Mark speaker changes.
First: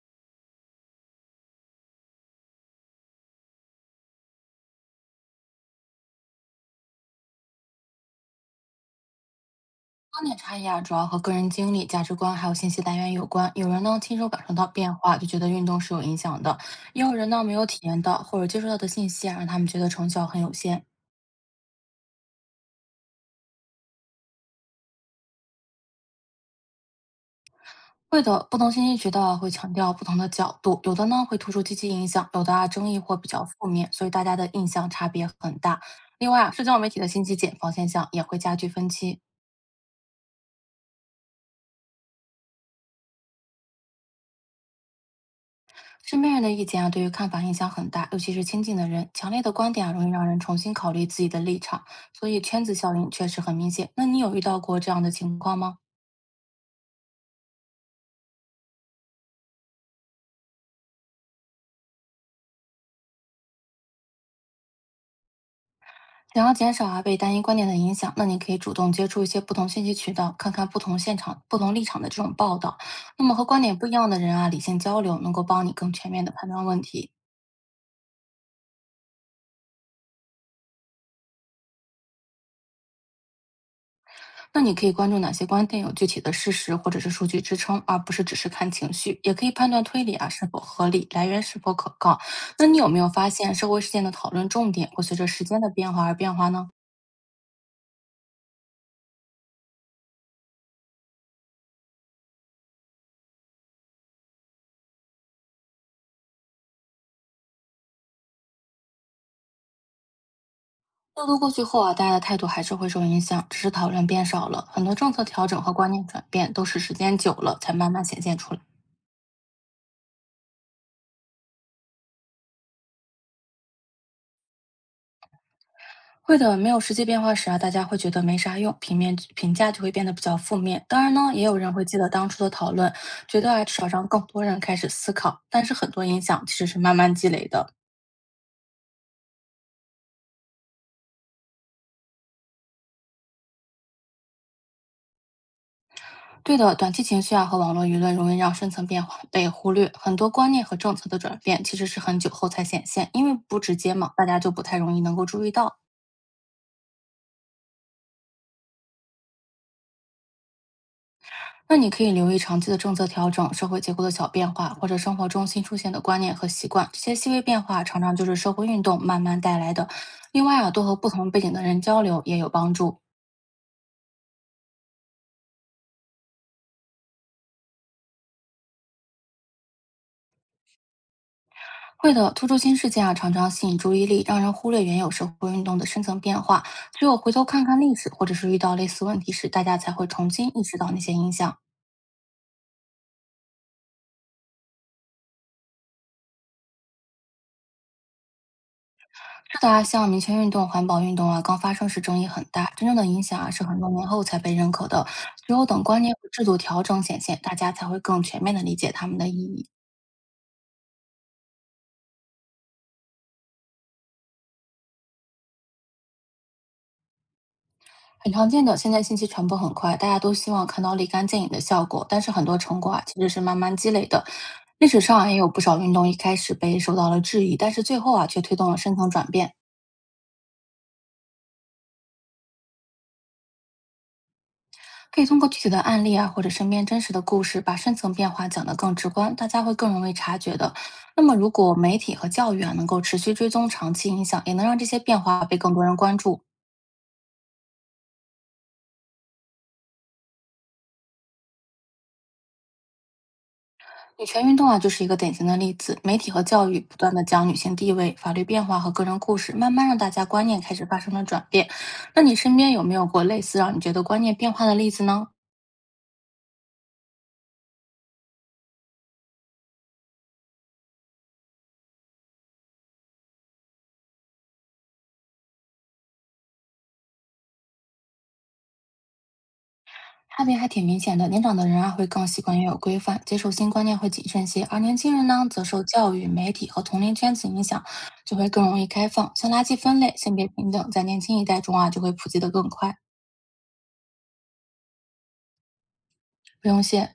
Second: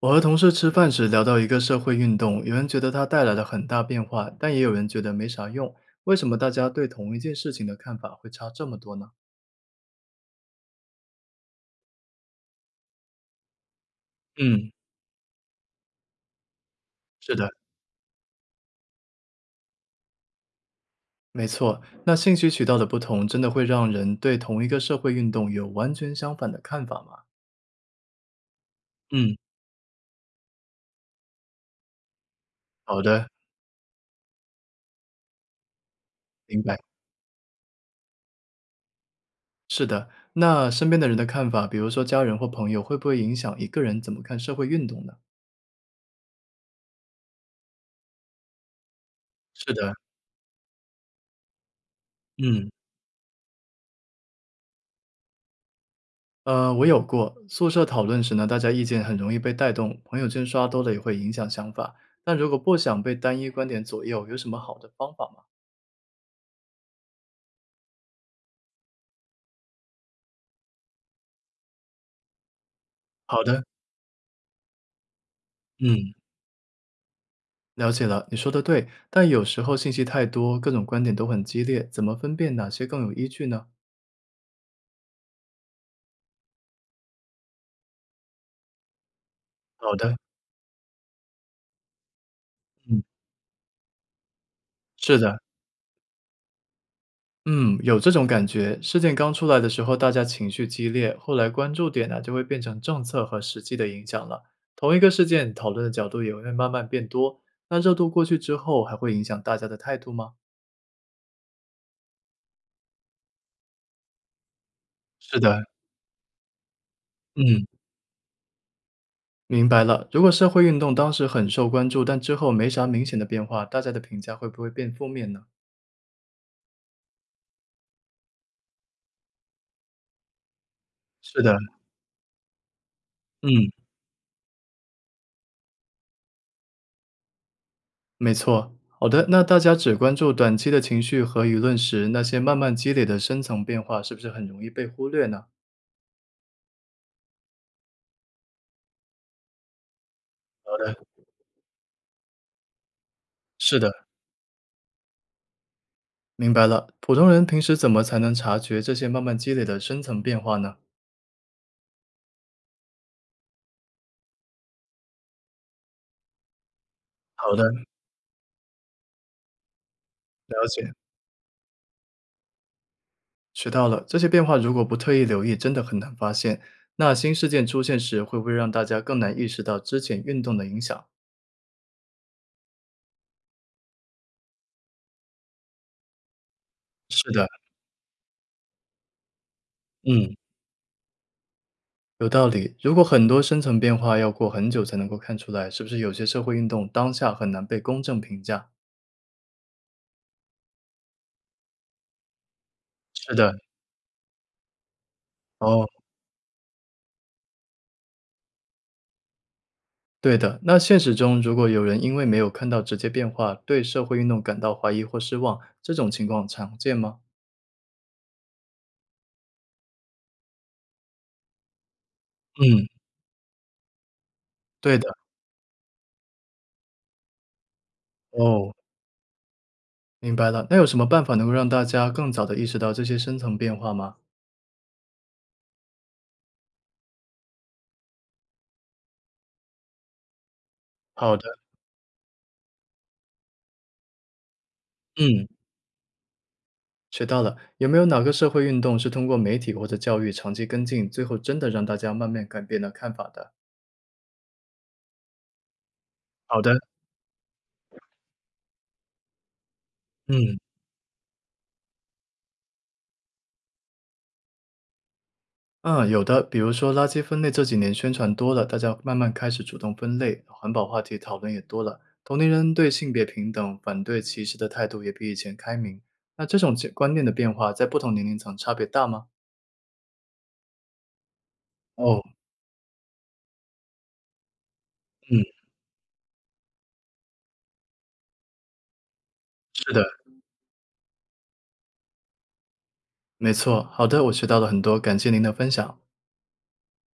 Speaker 1: 我和同事吃饭时聊到一个社会运动，有人觉得它带来了很大变化，但也有人觉得没啥用。为什么大家对同一件事情的看法会差这么多呢？
Speaker 2: 观点差异啊，主要和个人经历、价值观还有信息来源有关。有人呢亲手感受到
Speaker 1: 嗯，
Speaker 2: 变化，就觉得运动是有影响的；也有人
Speaker 1: 是
Speaker 2: 呢
Speaker 1: 的，
Speaker 2: 没有体验到或者接触到的信息啊，让他们觉得成效很有限。
Speaker 1: 没错。那信息渠道的不同，真的会让人对同一个社会运动有完全相反的看法吗？
Speaker 2: 会的，不同信息渠道
Speaker 1: 嗯，
Speaker 2: 啊会强调不同的角度，有的呢会突出积极影响，有的啊争议
Speaker 1: 好
Speaker 2: 或
Speaker 1: 的，
Speaker 2: 比较负面，所以大家的印象差别很大。另外啊，
Speaker 1: 明
Speaker 2: 社
Speaker 1: 白。
Speaker 2: 交媒体的信息茧房现象也会加剧分歧。
Speaker 1: 是的，那身边的人的看法，比如说家人或朋友，会不会影响一个人怎么看社会运动呢？
Speaker 2: 身边人的意见啊，对于看法影响很大，尤其是亲近的人，强烈的
Speaker 1: 是
Speaker 2: 观点
Speaker 1: 的，
Speaker 2: 啊，容易让人重新考虑自己的立场，所以圈
Speaker 1: 嗯。
Speaker 2: 子效应确实很明显。那你有遇到过这样的情况吗？
Speaker 1: 我有过。宿舍讨论时呢，大家意见很容易被带动，朋友圈刷多了也会影响想法。但如果不想被单一观点左右，有什么好的方法吗？
Speaker 2: 想要减少啊被单一观点的影响，那你可以主动接触一些不同信息渠道，看看不同现场、不同立场的这种报道。那么
Speaker 1: 好
Speaker 2: 和观
Speaker 1: 的，
Speaker 2: 点不一样的人啊，理性交流，能够帮你更全
Speaker 1: 嗯，
Speaker 2: 面的判断问题。
Speaker 1: 了解了，你说的对。但有时候信息太多，各种观点都很激烈，怎么分辨哪些更有依据呢？
Speaker 2: 那你可以关注哪些观点有具体的事实或者是数据支撑，而不是只是看情绪。也可以判断
Speaker 1: 好
Speaker 2: 推理
Speaker 1: 的，
Speaker 2: 啊是否合理，来源是否可靠。那你有没
Speaker 1: 嗯，
Speaker 2: 有发现社会事件的讨论重点会随
Speaker 1: 是
Speaker 2: 着
Speaker 1: 的。
Speaker 2: 时间的变化而变化呢？
Speaker 1: 嗯，有这种感觉。事件刚出来的时候，大家情绪激烈，后来关注点呢、就会变成政策和实际的影响了。同一个事件，讨论的角度也会慢慢变多。那热度过去之后，还会影响大家的态度吗？
Speaker 2: 热度过去后啊，大家的态度还是会受影响，只是讨论变少了。很多政策
Speaker 1: 是
Speaker 2: 调
Speaker 1: 的，
Speaker 2: 整和观念转变都是时间久了
Speaker 1: 嗯，
Speaker 2: 才慢慢显现出来。
Speaker 1: 明白了。如果社会运动当时很受关注，但之后没啥明显的变化，大家的评价会不会变负面呢？
Speaker 2: 会的，没有实际变化时啊，大家会觉得没啥用，平面评价就会变得比较负面。当然呢，
Speaker 1: 是
Speaker 2: 也
Speaker 1: 的，
Speaker 2: 有人会记得当初的讨论，觉得啊，
Speaker 1: 嗯，
Speaker 2: 至少让更多人开始思考。但是很多影响其实是慢慢积累的。
Speaker 1: 没错。好的，那大家只关注短期的情绪和舆论时，那些慢慢积累的深层变化是不是很容易被忽略呢？
Speaker 2: 对的，短期情绪啊和网络舆论容易让深层变化被忽略，很多观念和政策的转变其实是很久后才显现，因为不直
Speaker 1: 是的，
Speaker 2: 接嘛，大家就不太容易能够注意到。
Speaker 1: 明白了，普通人平时怎么才能察觉这些慢慢积累的深层变化呢？
Speaker 2: 那你可以留意长期的政策调整、社会结构的小变化，或者生活中新出现的观念和习惯。这些细微
Speaker 1: 好
Speaker 2: 变
Speaker 1: 的，
Speaker 2: 化常常就是社会运动慢慢带来的。另外
Speaker 1: 了
Speaker 2: 啊，多
Speaker 1: 解，
Speaker 2: 和不同背景的人交流也有帮助。
Speaker 1: 学到了。这些变化如果不特意留意，真的很难发现。那新事件出现时，会不会让大家更难意识到之前运动的影响？
Speaker 2: 会的，突出新事件啊，常常吸引注意力，让人忽略原有社会运动的深层变化。只有
Speaker 1: 是
Speaker 2: 回头
Speaker 1: 的，
Speaker 2: 看看历史，或者是遇到类似问题时，大家才会重
Speaker 1: 嗯，
Speaker 2: 新意识到那些影响。
Speaker 1: 有道理。如果很多深层变化要过很久才能够看出来，是不是有些社会运动当下很难被公正评价？
Speaker 2: 是的啊，像民权运动、环保运动啊，刚发生时争议很大，真正的影
Speaker 1: 是
Speaker 2: 响啊
Speaker 1: 的，
Speaker 2: 是很多年后才被认可的。只有等
Speaker 1: 哦，
Speaker 2: 观念和制度调整显现，大家才会更全面的理解它们的意义。
Speaker 1: 对的。那现实中，如果有人因为没有看到直接变化，对社会运动感到怀疑或失望，这种情况常见吗？
Speaker 2: 很常见的，现在信息传播很快，大家都希望看到立竿见影的效果，但是很多成
Speaker 1: 嗯，
Speaker 2: 果啊其实是慢慢积累的。历
Speaker 1: 对
Speaker 2: 史
Speaker 1: 的，
Speaker 2: 上啊也有不少运动一开始被受到了质疑，但是最后啊却推动
Speaker 1: 哦，
Speaker 2: 了深层转变。
Speaker 1: 明白了。那有什么办法能够让大家更早的意识到这些深层变化吗？
Speaker 2: 可以通过具体的案例啊，或者身边真实的故事，把深层变化讲得更直观，大家会更容易察觉的。那么，
Speaker 1: 好
Speaker 2: 如
Speaker 1: 的，
Speaker 2: 果媒体和教育啊能够持续追踪长期影响，也能让这些变化
Speaker 1: 嗯，
Speaker 2: 被更多人关注。
Speaker 1: 学到了。有没有哪个社会运动是通过媒体或者教育长期跟进，最后真的让大家慢慢改变了看法的？
Speaker 2: 女权运动啊就是一个典型的例子，媒体和
Speaker 1: 好
Speaker 2: 教
Speaker 1: 的，
Speaker 2: 育不断的将女性地位、法律变化和个人故事，慢慢让大家观
Speaker 1: 嗯。
Speaker 2: 念开始发生了转变。那你身边有没有过类似让你觉得观念变化的例子呢？
Speaker 1: 嗯，有的，比如说垃圾分类这几年宣传多了，大家慢慢开始主动分类，环保话题讨论也多了，同龄人对性别平等、反对歧视的态度也比以前开明。那这种观念的变化，在不同年龄层差别大吗？
Speaker 2: 差别还挺明显的。年长的人啊，会
Speaker 1: 哦，
Speaker 2: 更习惯也有规范，接受新观念会谨慎些；而年轻人
Speaker 1: 嗯，
Speaker 2: 呢，则受教育、媒体和同龄圈子影响，就会更容易开放。像垃圾
Speaker 1: 是
Speaker 2: 分
Speaker 1: 的。
Speaker 2: 类、性别平等，在年轻一代中啊，就会普及的更快。
Speaker 1: 没错，好的，我学到了很多，感谢您的分享。
Speaker 2: 不用谢。